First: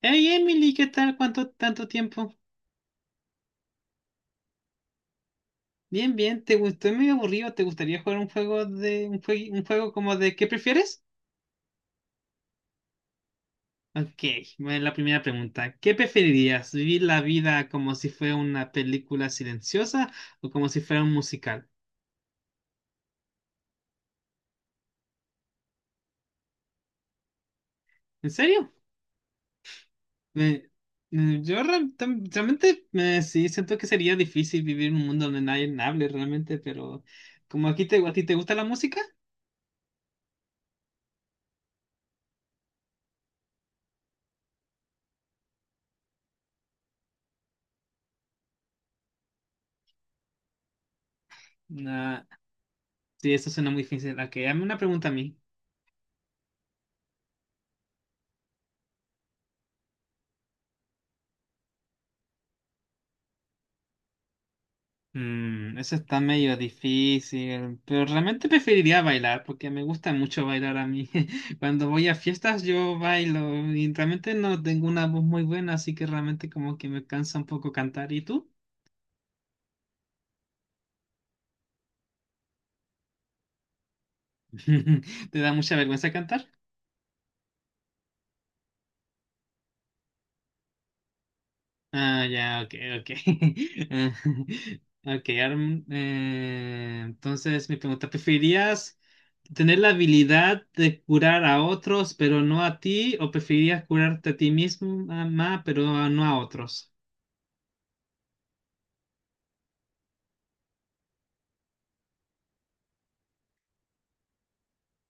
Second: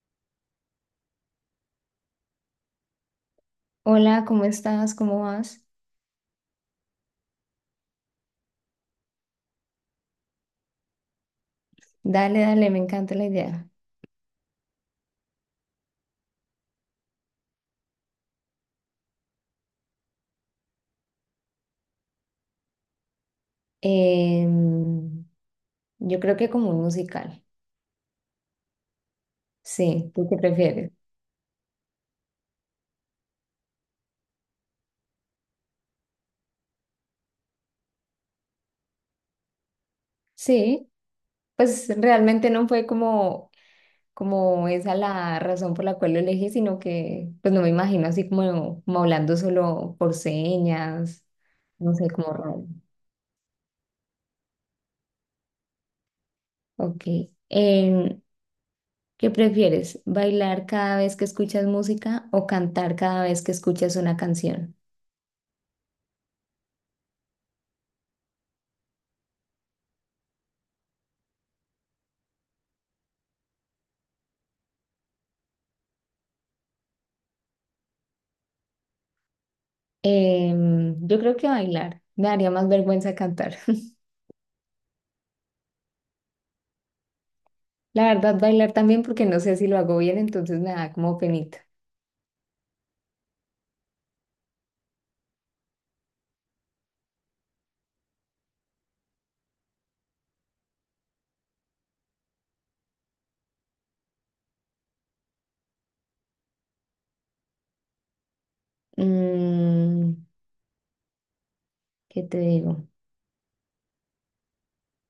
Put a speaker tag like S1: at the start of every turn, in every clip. S1: Hey Emily, ¿qué tal? ¿Cuánto tanto tiempo?
S2: Hola, ¿cómo estás? ¿Cómo vas?
S1: Bien, bien, ¿te gustó? Es medio aburrido. ¿Te gustaría jugar un juego de un juego como de ¿qué prefieres?
S2: Dale, dale, me encanta la idea.
S1: Ok, bueno, la primera pregunta. ¿Qué preferirías? ¿Vivir la vida como si fuera una película silenciosa o como si fuera un musical?
S2: Em, yo creo que como un musical.
S1: ¿En serio?
S2: Sí, ¿tú qué
S1: Me-
S2: prefieres?
S1: Realmente sí siento que sería difícil vivir en un mundo donde nadie hable realmente, pero como aquí a ti te gusta la música,
S2: Sí, pues realmente no fue como esa la razón por la cual lo elegí, sino que pues no me imagino así como hablando solo por señas, no sé,
S1: nah,
S2: como raro.
S1: sí, eso suena muy difícil. Ok, dame una pregunta a mí.
S2: Ok. Em, ¿Qué prefieres? ¿Bailar cada vez que escuchas música o cantar cada vez que escuchas una canción?
S1: Mm, eso está medio difícil, pero realmente preferiría bailar porque me gusta mucho bailar a mí. Cuando voy a fiestas yo bailo y realmente no tengo una voz muy buena, así que realmente como que me cansa un poco cantar. ¿Y tú?
S2: Yo creo que bailar. Me daría más vergüenza cantar.
S1: ¿Te da mucha vergüenza?
S2: La verdad, bailar también porque no sé si lo hago bien, entonces me da como penita.
S1: Ah, ya, ok, ok. Ah, ok, entonces mi pregunta, ¿preferirías tener la habilidad de curar a otros, pero no a ti? ¿O preferirías curarte a ti mismo, mamá, pero no a otros?
S2: Mm, ¿qué te digo?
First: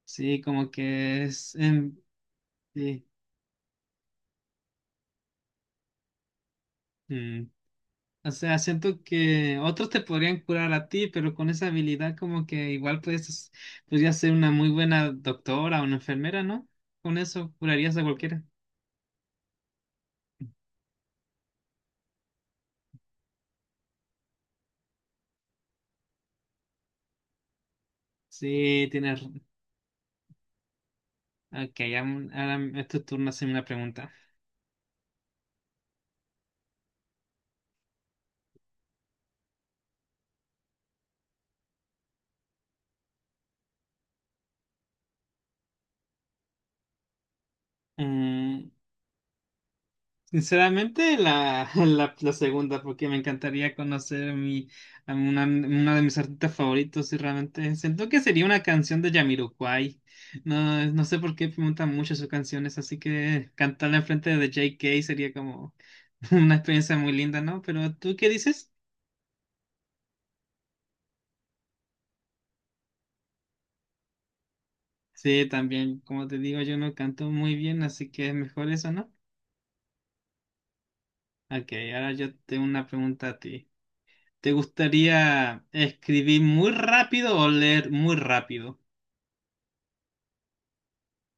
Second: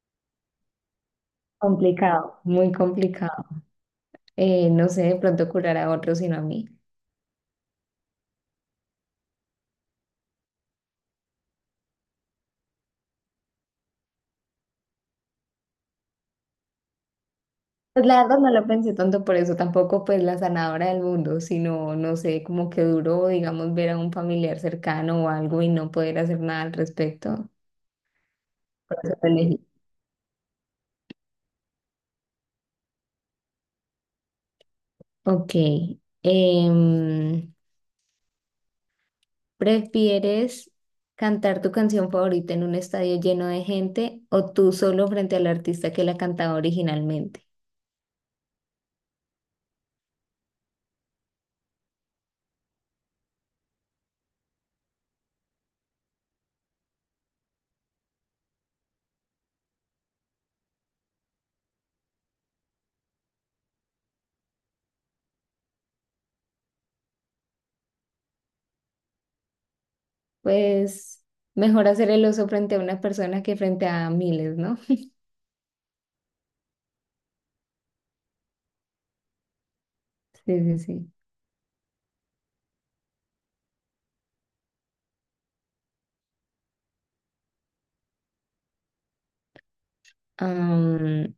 S1: Sí, como que
S2: Complicado, muy
S1: sí,
S2: complicado. No sé, de pronto curar a otros, sino a mí.
S1: mm. O sea, siento que otros te podrían curar a ti, pero con esa habilidad como que igual podrías ser una muy buena doctora o una enfermera, ¿no? Con eso curarías a
S2: Pues la verdad
S1: cualquiera.
S2: no lo pensé tanto por eso, tampoco pues la sanadora del mundo, sino, no sé, como que duro, digamos, ver a un familiar cercano o algo y no poder hacer nada al respecto.
S1: Sí,
S2: Por eso
S1: tienes...
S2: lo elegí.
S1: Ok, ahora es tu turno hacerme una pregunta.
S2: Ok. em, ¿Prefieres cantar tu canción favorita en un estadio lleno de gente o tú solo frente al artista que la cantaba originalmente?
S1: Mm, sinceramente, la segunda, porque me encantaría conocer a una, uno de mis artistas favoritos y realmente siento que sería una canción de Jamiroquai. No, no sé por qué preguntan mucho sus canciones, así que cantarla enfrente de JK sería como una experiencia muy linda, ¿no? Pero ¿tú qué dices?
S2: Pues mejor hacer el oso frente a una persona que frente a miles, ¿no?
S1: Sí, también, como te digo, yo no canto muy bien, así que es mejor eso, ¿no?
S2: Sí, sí, sí.
S1: Ok, ahora yo tengo una pregunta a ti. ¿Te gustaría escribir muy rápido o leer muy rápido?
S2: Am,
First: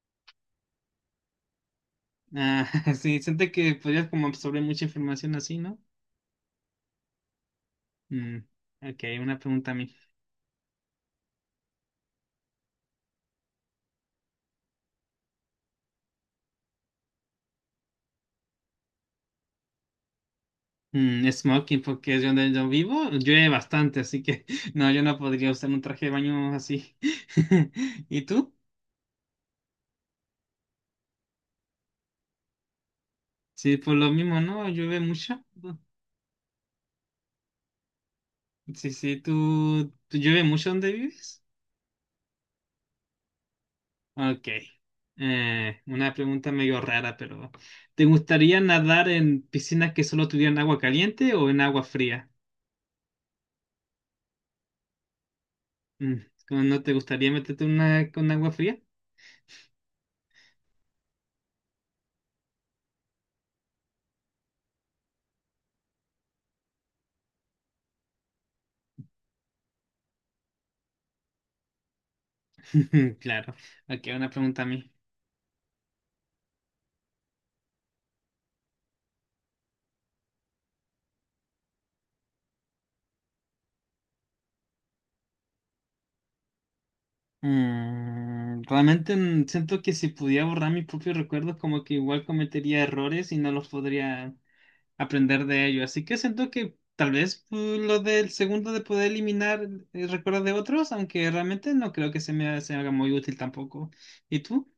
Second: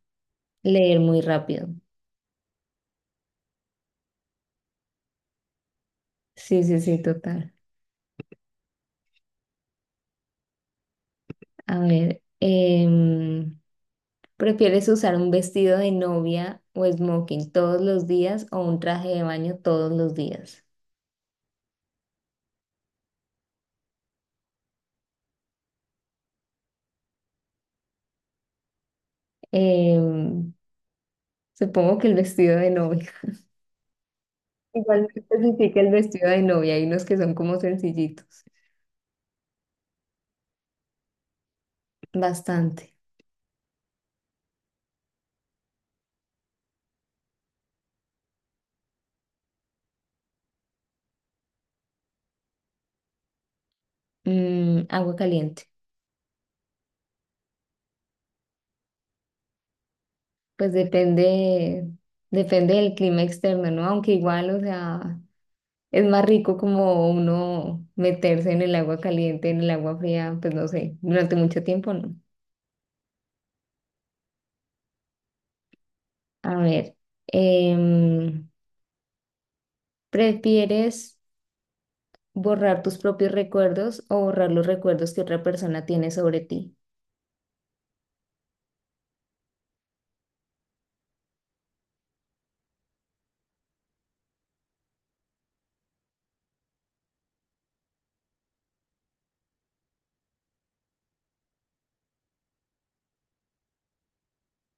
S2: Leer muy rápido.
S1: Ah, sí, siente que podrías como absorber mucha información así, ¿no?
S2: Sí, sí, sí, total.
S1: Mm, ok, una pregunta a mí.
S2: A ver, ¿prefieres usar un vestido de novia o smoking todos los días o un traje de baño todos los días?
S1: Mm, smoking, porque es donde yo vivo, llueve bastante, así que no, yo no podría usar un traje de baño así. ¿Y tú?
S2: Em, Supongo que el vestido de novia.
S1: Sí, por lo mismo, ¿no? ¿Llueve
S2: Igual me
S1: mucho?
S2: especifica el vestido de novia y los que son como sencillitos.
S1: Sí, sí, tú llueve mucho donde vives?
S2: Bastante.
S1: Ok. Una pregunta medio rara, pero ¿te gustaría nadar en piscinas que solo tuvieran agua caliente o en agua fría?
S2: Mm, agua caliente.
S1: Mm, ¿cómo? ¿No te gustaría meterte en una con agua fría?
S2: Pues depende, depende del clima externo, ¿no? Aunque igual, o sea, es más rico como uno meterse en el agua caliente, en el agua fría, pues no sé, durante mucho tiempo, ¿no?
S1: Claro. Ok, una pregunta a mí.
S2: A ver, em, ¿prefieres borrar tus propios recuerdos o borrar los recuerdos que otra persona tiene sobre ti?
S1: Siento que si pudiera borrar mis propios recuerdos, como que igual cometería errores y no los podría aprender de ello. Así que siento que tal vez lo del segundo de poder eliminar recuerdos de otros, aunque realmente no creo que se me haga muy útil tampoco. ¿Y tú?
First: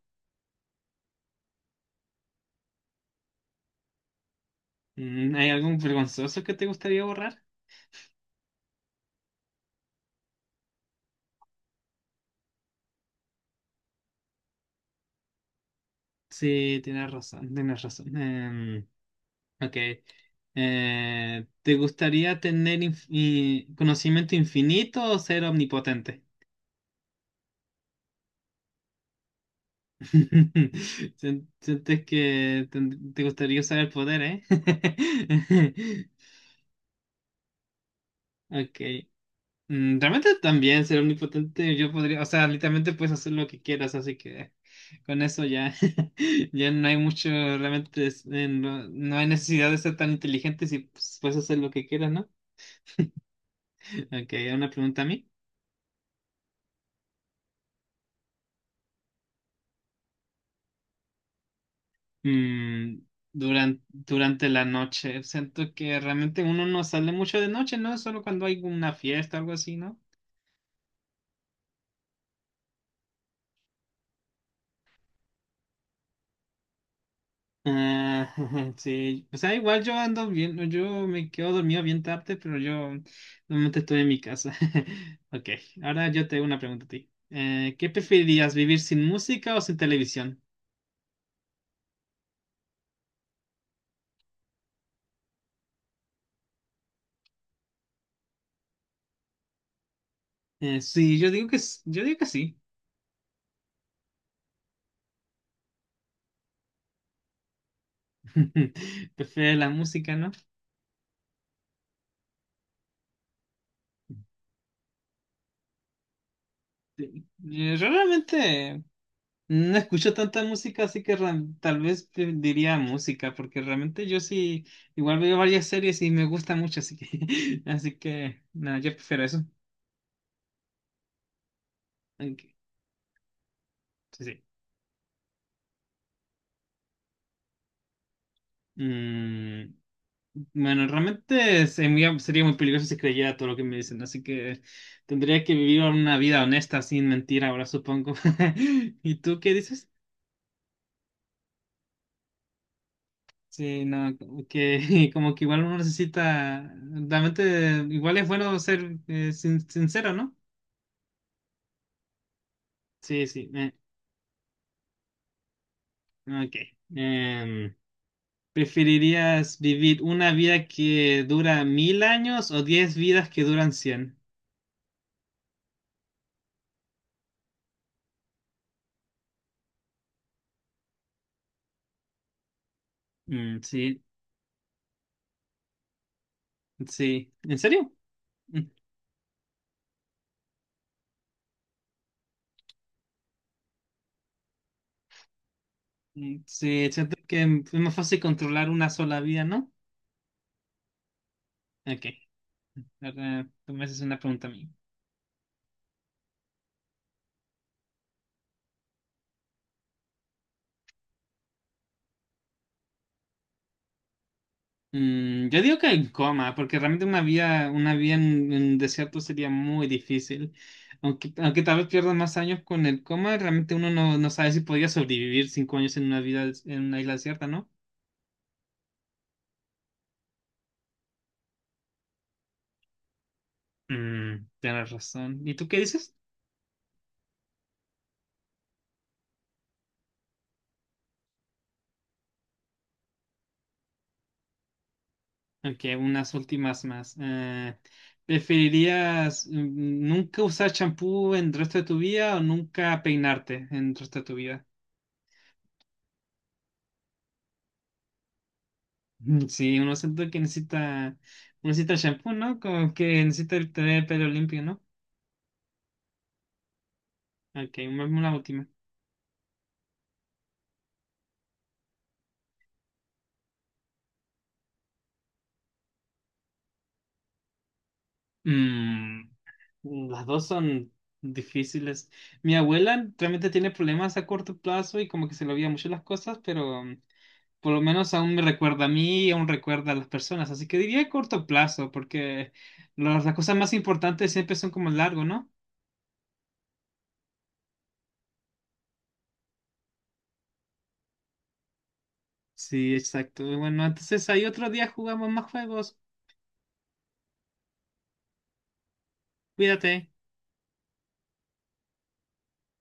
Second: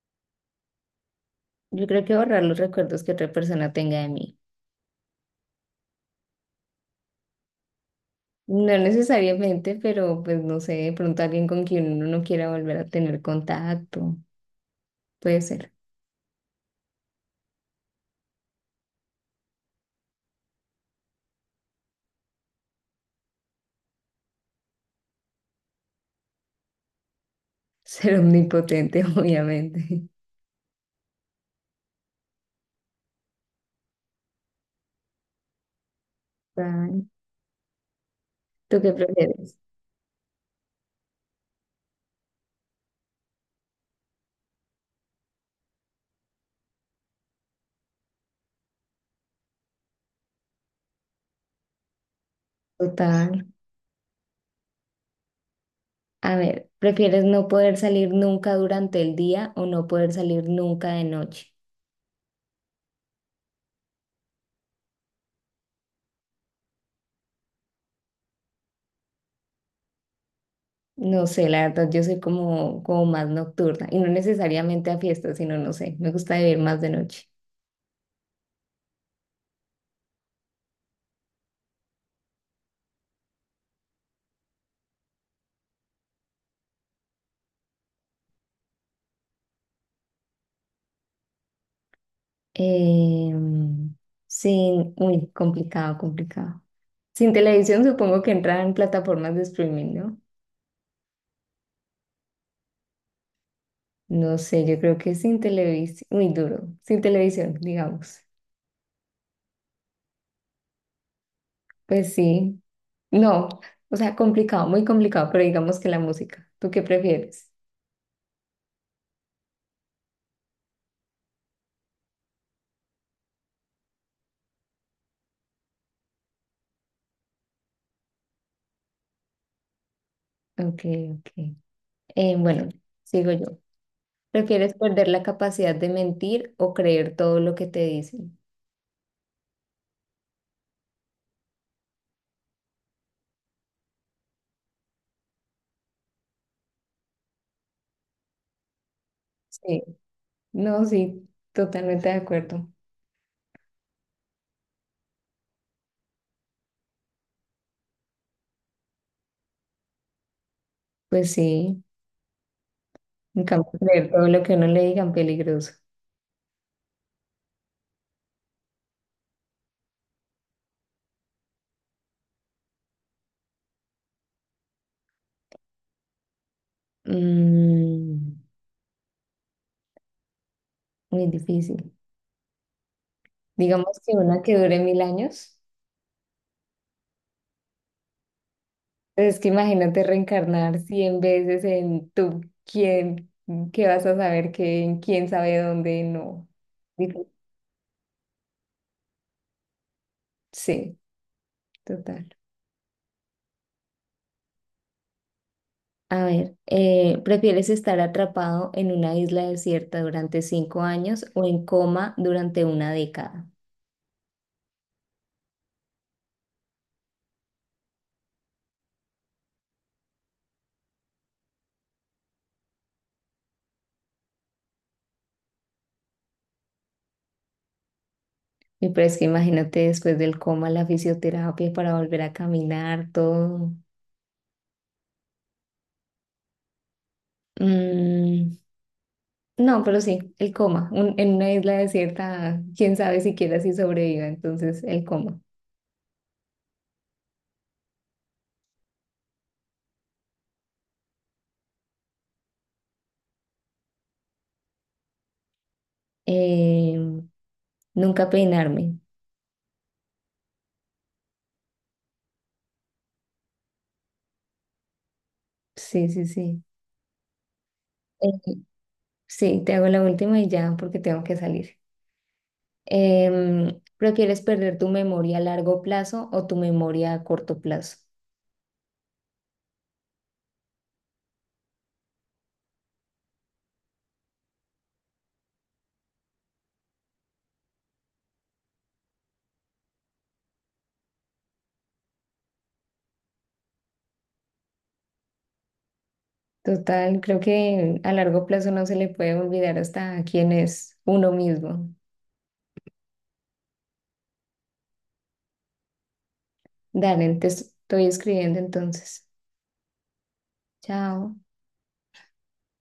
S2: Yo creo que borrar los recuerdos que otra persona tenga de mí.
S1: Mm, ¿hay algún vergonzoso que te gustaría borrar?
S2: No necesariamente, pero pues no sé, de pronto alguien con quien uno no quiera volver a tener contacto. Puede ser.
S1: Sí, tienes razón, tienes razón. Em, ok. ¿Te gustaría tener conocimiento infinito o ser omnipotente?
S2: Ser omnipotente, obviamente.
S1: Sientes que te gustaría usar el poder, ¿eh?
S2: Total.
S1: Ok.
S2: ¿Tú qué prefieres?
S1: Mm, realmente también ser omnipotente, yo podría, o sea, literalmente puedes hacer lo que quieras, así que con eso ya, ya no hay mucho, realmente no hay necesidad de ser tan inteligente si pues, puedes hacer lo que quieras, ¿no?
S2: Total.
S1: Ok, una pregunta a mí.
S2: A ver, ¿prefieres no poder salir nunca durante el día o no poder salir nunca de noche?
S1: Durante la noche, siento que realmente uno no sale mucho de noche, ¿no? Solo cuando hay una fiesta o algo así, ¿no?
S2: No sé, la verdad, yo soy como más nocturna y no necesariamente a fiestas, sino no sé, me gusta vivir más de noche.
S1: Ah, sí, o sea, igual yo ando bien, yo me quedo dormido bien tarde, pero yo normalmente estoy en mi casa. Ok, ahora yo te hago una pregunta a ti. ¿Qué preferirías, vivir sin música o sin televisión?
S2: Em, sí, muy complicado, complicado. Sin televisión supongo que entrarán plataformas de streaming, ¿no?
S1: Sí, yo digo que, yo digo que sí.
S2: No sé, yo creo que sin televisión, muy duro, sin televisión, digamos.
S1: Prefiero la música, ¿no?
S2: Pues sí, no, o sea, complicado, muy complicado, pero digamos que la música. ¿Tú qué
S1: Sí.
S2: prefieres?
S1: Realmente no escucho tanta música, así que tal vez te diría música, porque realmente yo sí, igual veo varias series y me gusta mucho, así que, así que, no, yo prefiero eso.
S2: Ok, ok.
S1: Ok,
S2: Bueno, sigo yo.
S1: sí, sí.
S2: ¿Prefieres perder la capacidad de mentir o creer todo lo que te dicen?
S1: Mm, bueno, realmente sería muy peligroso si creyera todo lo que me dicen, así que tendría que vivir una vida honesta, sin mentir ahora, supongo. ¿Y tú qué
S2: Sí,
S1: dices?
S2: no, sí, totalmente de acuerdo.
S1: Sí, no, como que como que igual uno necesita, realmente igual es bueno ser sincero, ¿no?
S2: Pues sí,
S1: Sí,
S2: en
S1: sí.
S2: cambio,
S1: Eh,
S2: creer todo lo que uno le digan peligroso.
S1: ok. Em, ¿preferirías vivir una vida que dura 1000 años o 10 vidas que duran cien?
S2: Mm, muy difícil.
S1: Mm,
S2: Digamos
S1: sí,
S2: que una que dure 1000 años.
S1: sí. ¿En serio? Mm,
S2: Entonces, es que imagínate reencarnar 100 veces en tú, quién, qué vas a saber, qué en quién sabe dónde,
S1: mm,
S2: no.
S1: sí, siento
S2: Digo,
S1: que es más fácil controlar una sola vida, ¿no?
S2: sí,
S1: Ok.
S2: total.
S1: Ahora, tú me haces una pregunta a mí.
S2: A ver, ¿prefieres estar atrapado en una isla desierta durante 5 años o en coma durante una década?
S1: Mm, yo digo que en coma, porque realmente una vida en desierto sería muy difícil. Aunque, aunque tal vez pierdas más años con el coma, realmente uno no, no sabe si podría sobrevivir 5 años en una vida en una isla desierta, ¿no?
S2: Y pero es que imagínate después del coma, la fisioterapia para volver a caminar, todo.
S1: Mm, tienes razón. ¿Y tú qué dices?
S2: Mm, no, pero sí, el coma. En una isla desierta, quién sabe siquiera si sobreviva, entonces el coma.
S1: Ok, unas últimas más. ¿Preferirías nunca usar champú en el resto de tu vida o nunca peinarte en el resto de tu vida?
S2: Eh, nunca peinarme.
S1: Mm, sí, uno siente que necesita, uno necesita shampoo, ¿no? Como que necesita el tener el pelo limpio, ¿no?
S2: Sí, sí, sí.
S1: Ok, vamos a
S2: Eh,
S1: la última.
S2: sí, te hago la última y ya, porque tengo que salir. Em, ¿prefieres perder tu memoria a largo plazo o tu memoria a corto plazo?
S1: Mm, las dos son difíciles. Mi abuela realmente tiene problemas a corto plazo y como que se le olvida mucho las cosas, pero mm, por lo menos aún me recuerda a mí y aún recuerda a las personas. Así que diría corto plazo, porque las cosas más importantes siempre son como largo, ¿no?
S2: Total, creo que a largo plazo no se le puede olvidar hasta quién es uno mismo.
S1: Sí, exacto. Bueno, entonces ahí otro día jugamos más juegos.
S2: Dale, te estoy escribiendo entonces.
S1: Cuídate.
S2: Chao.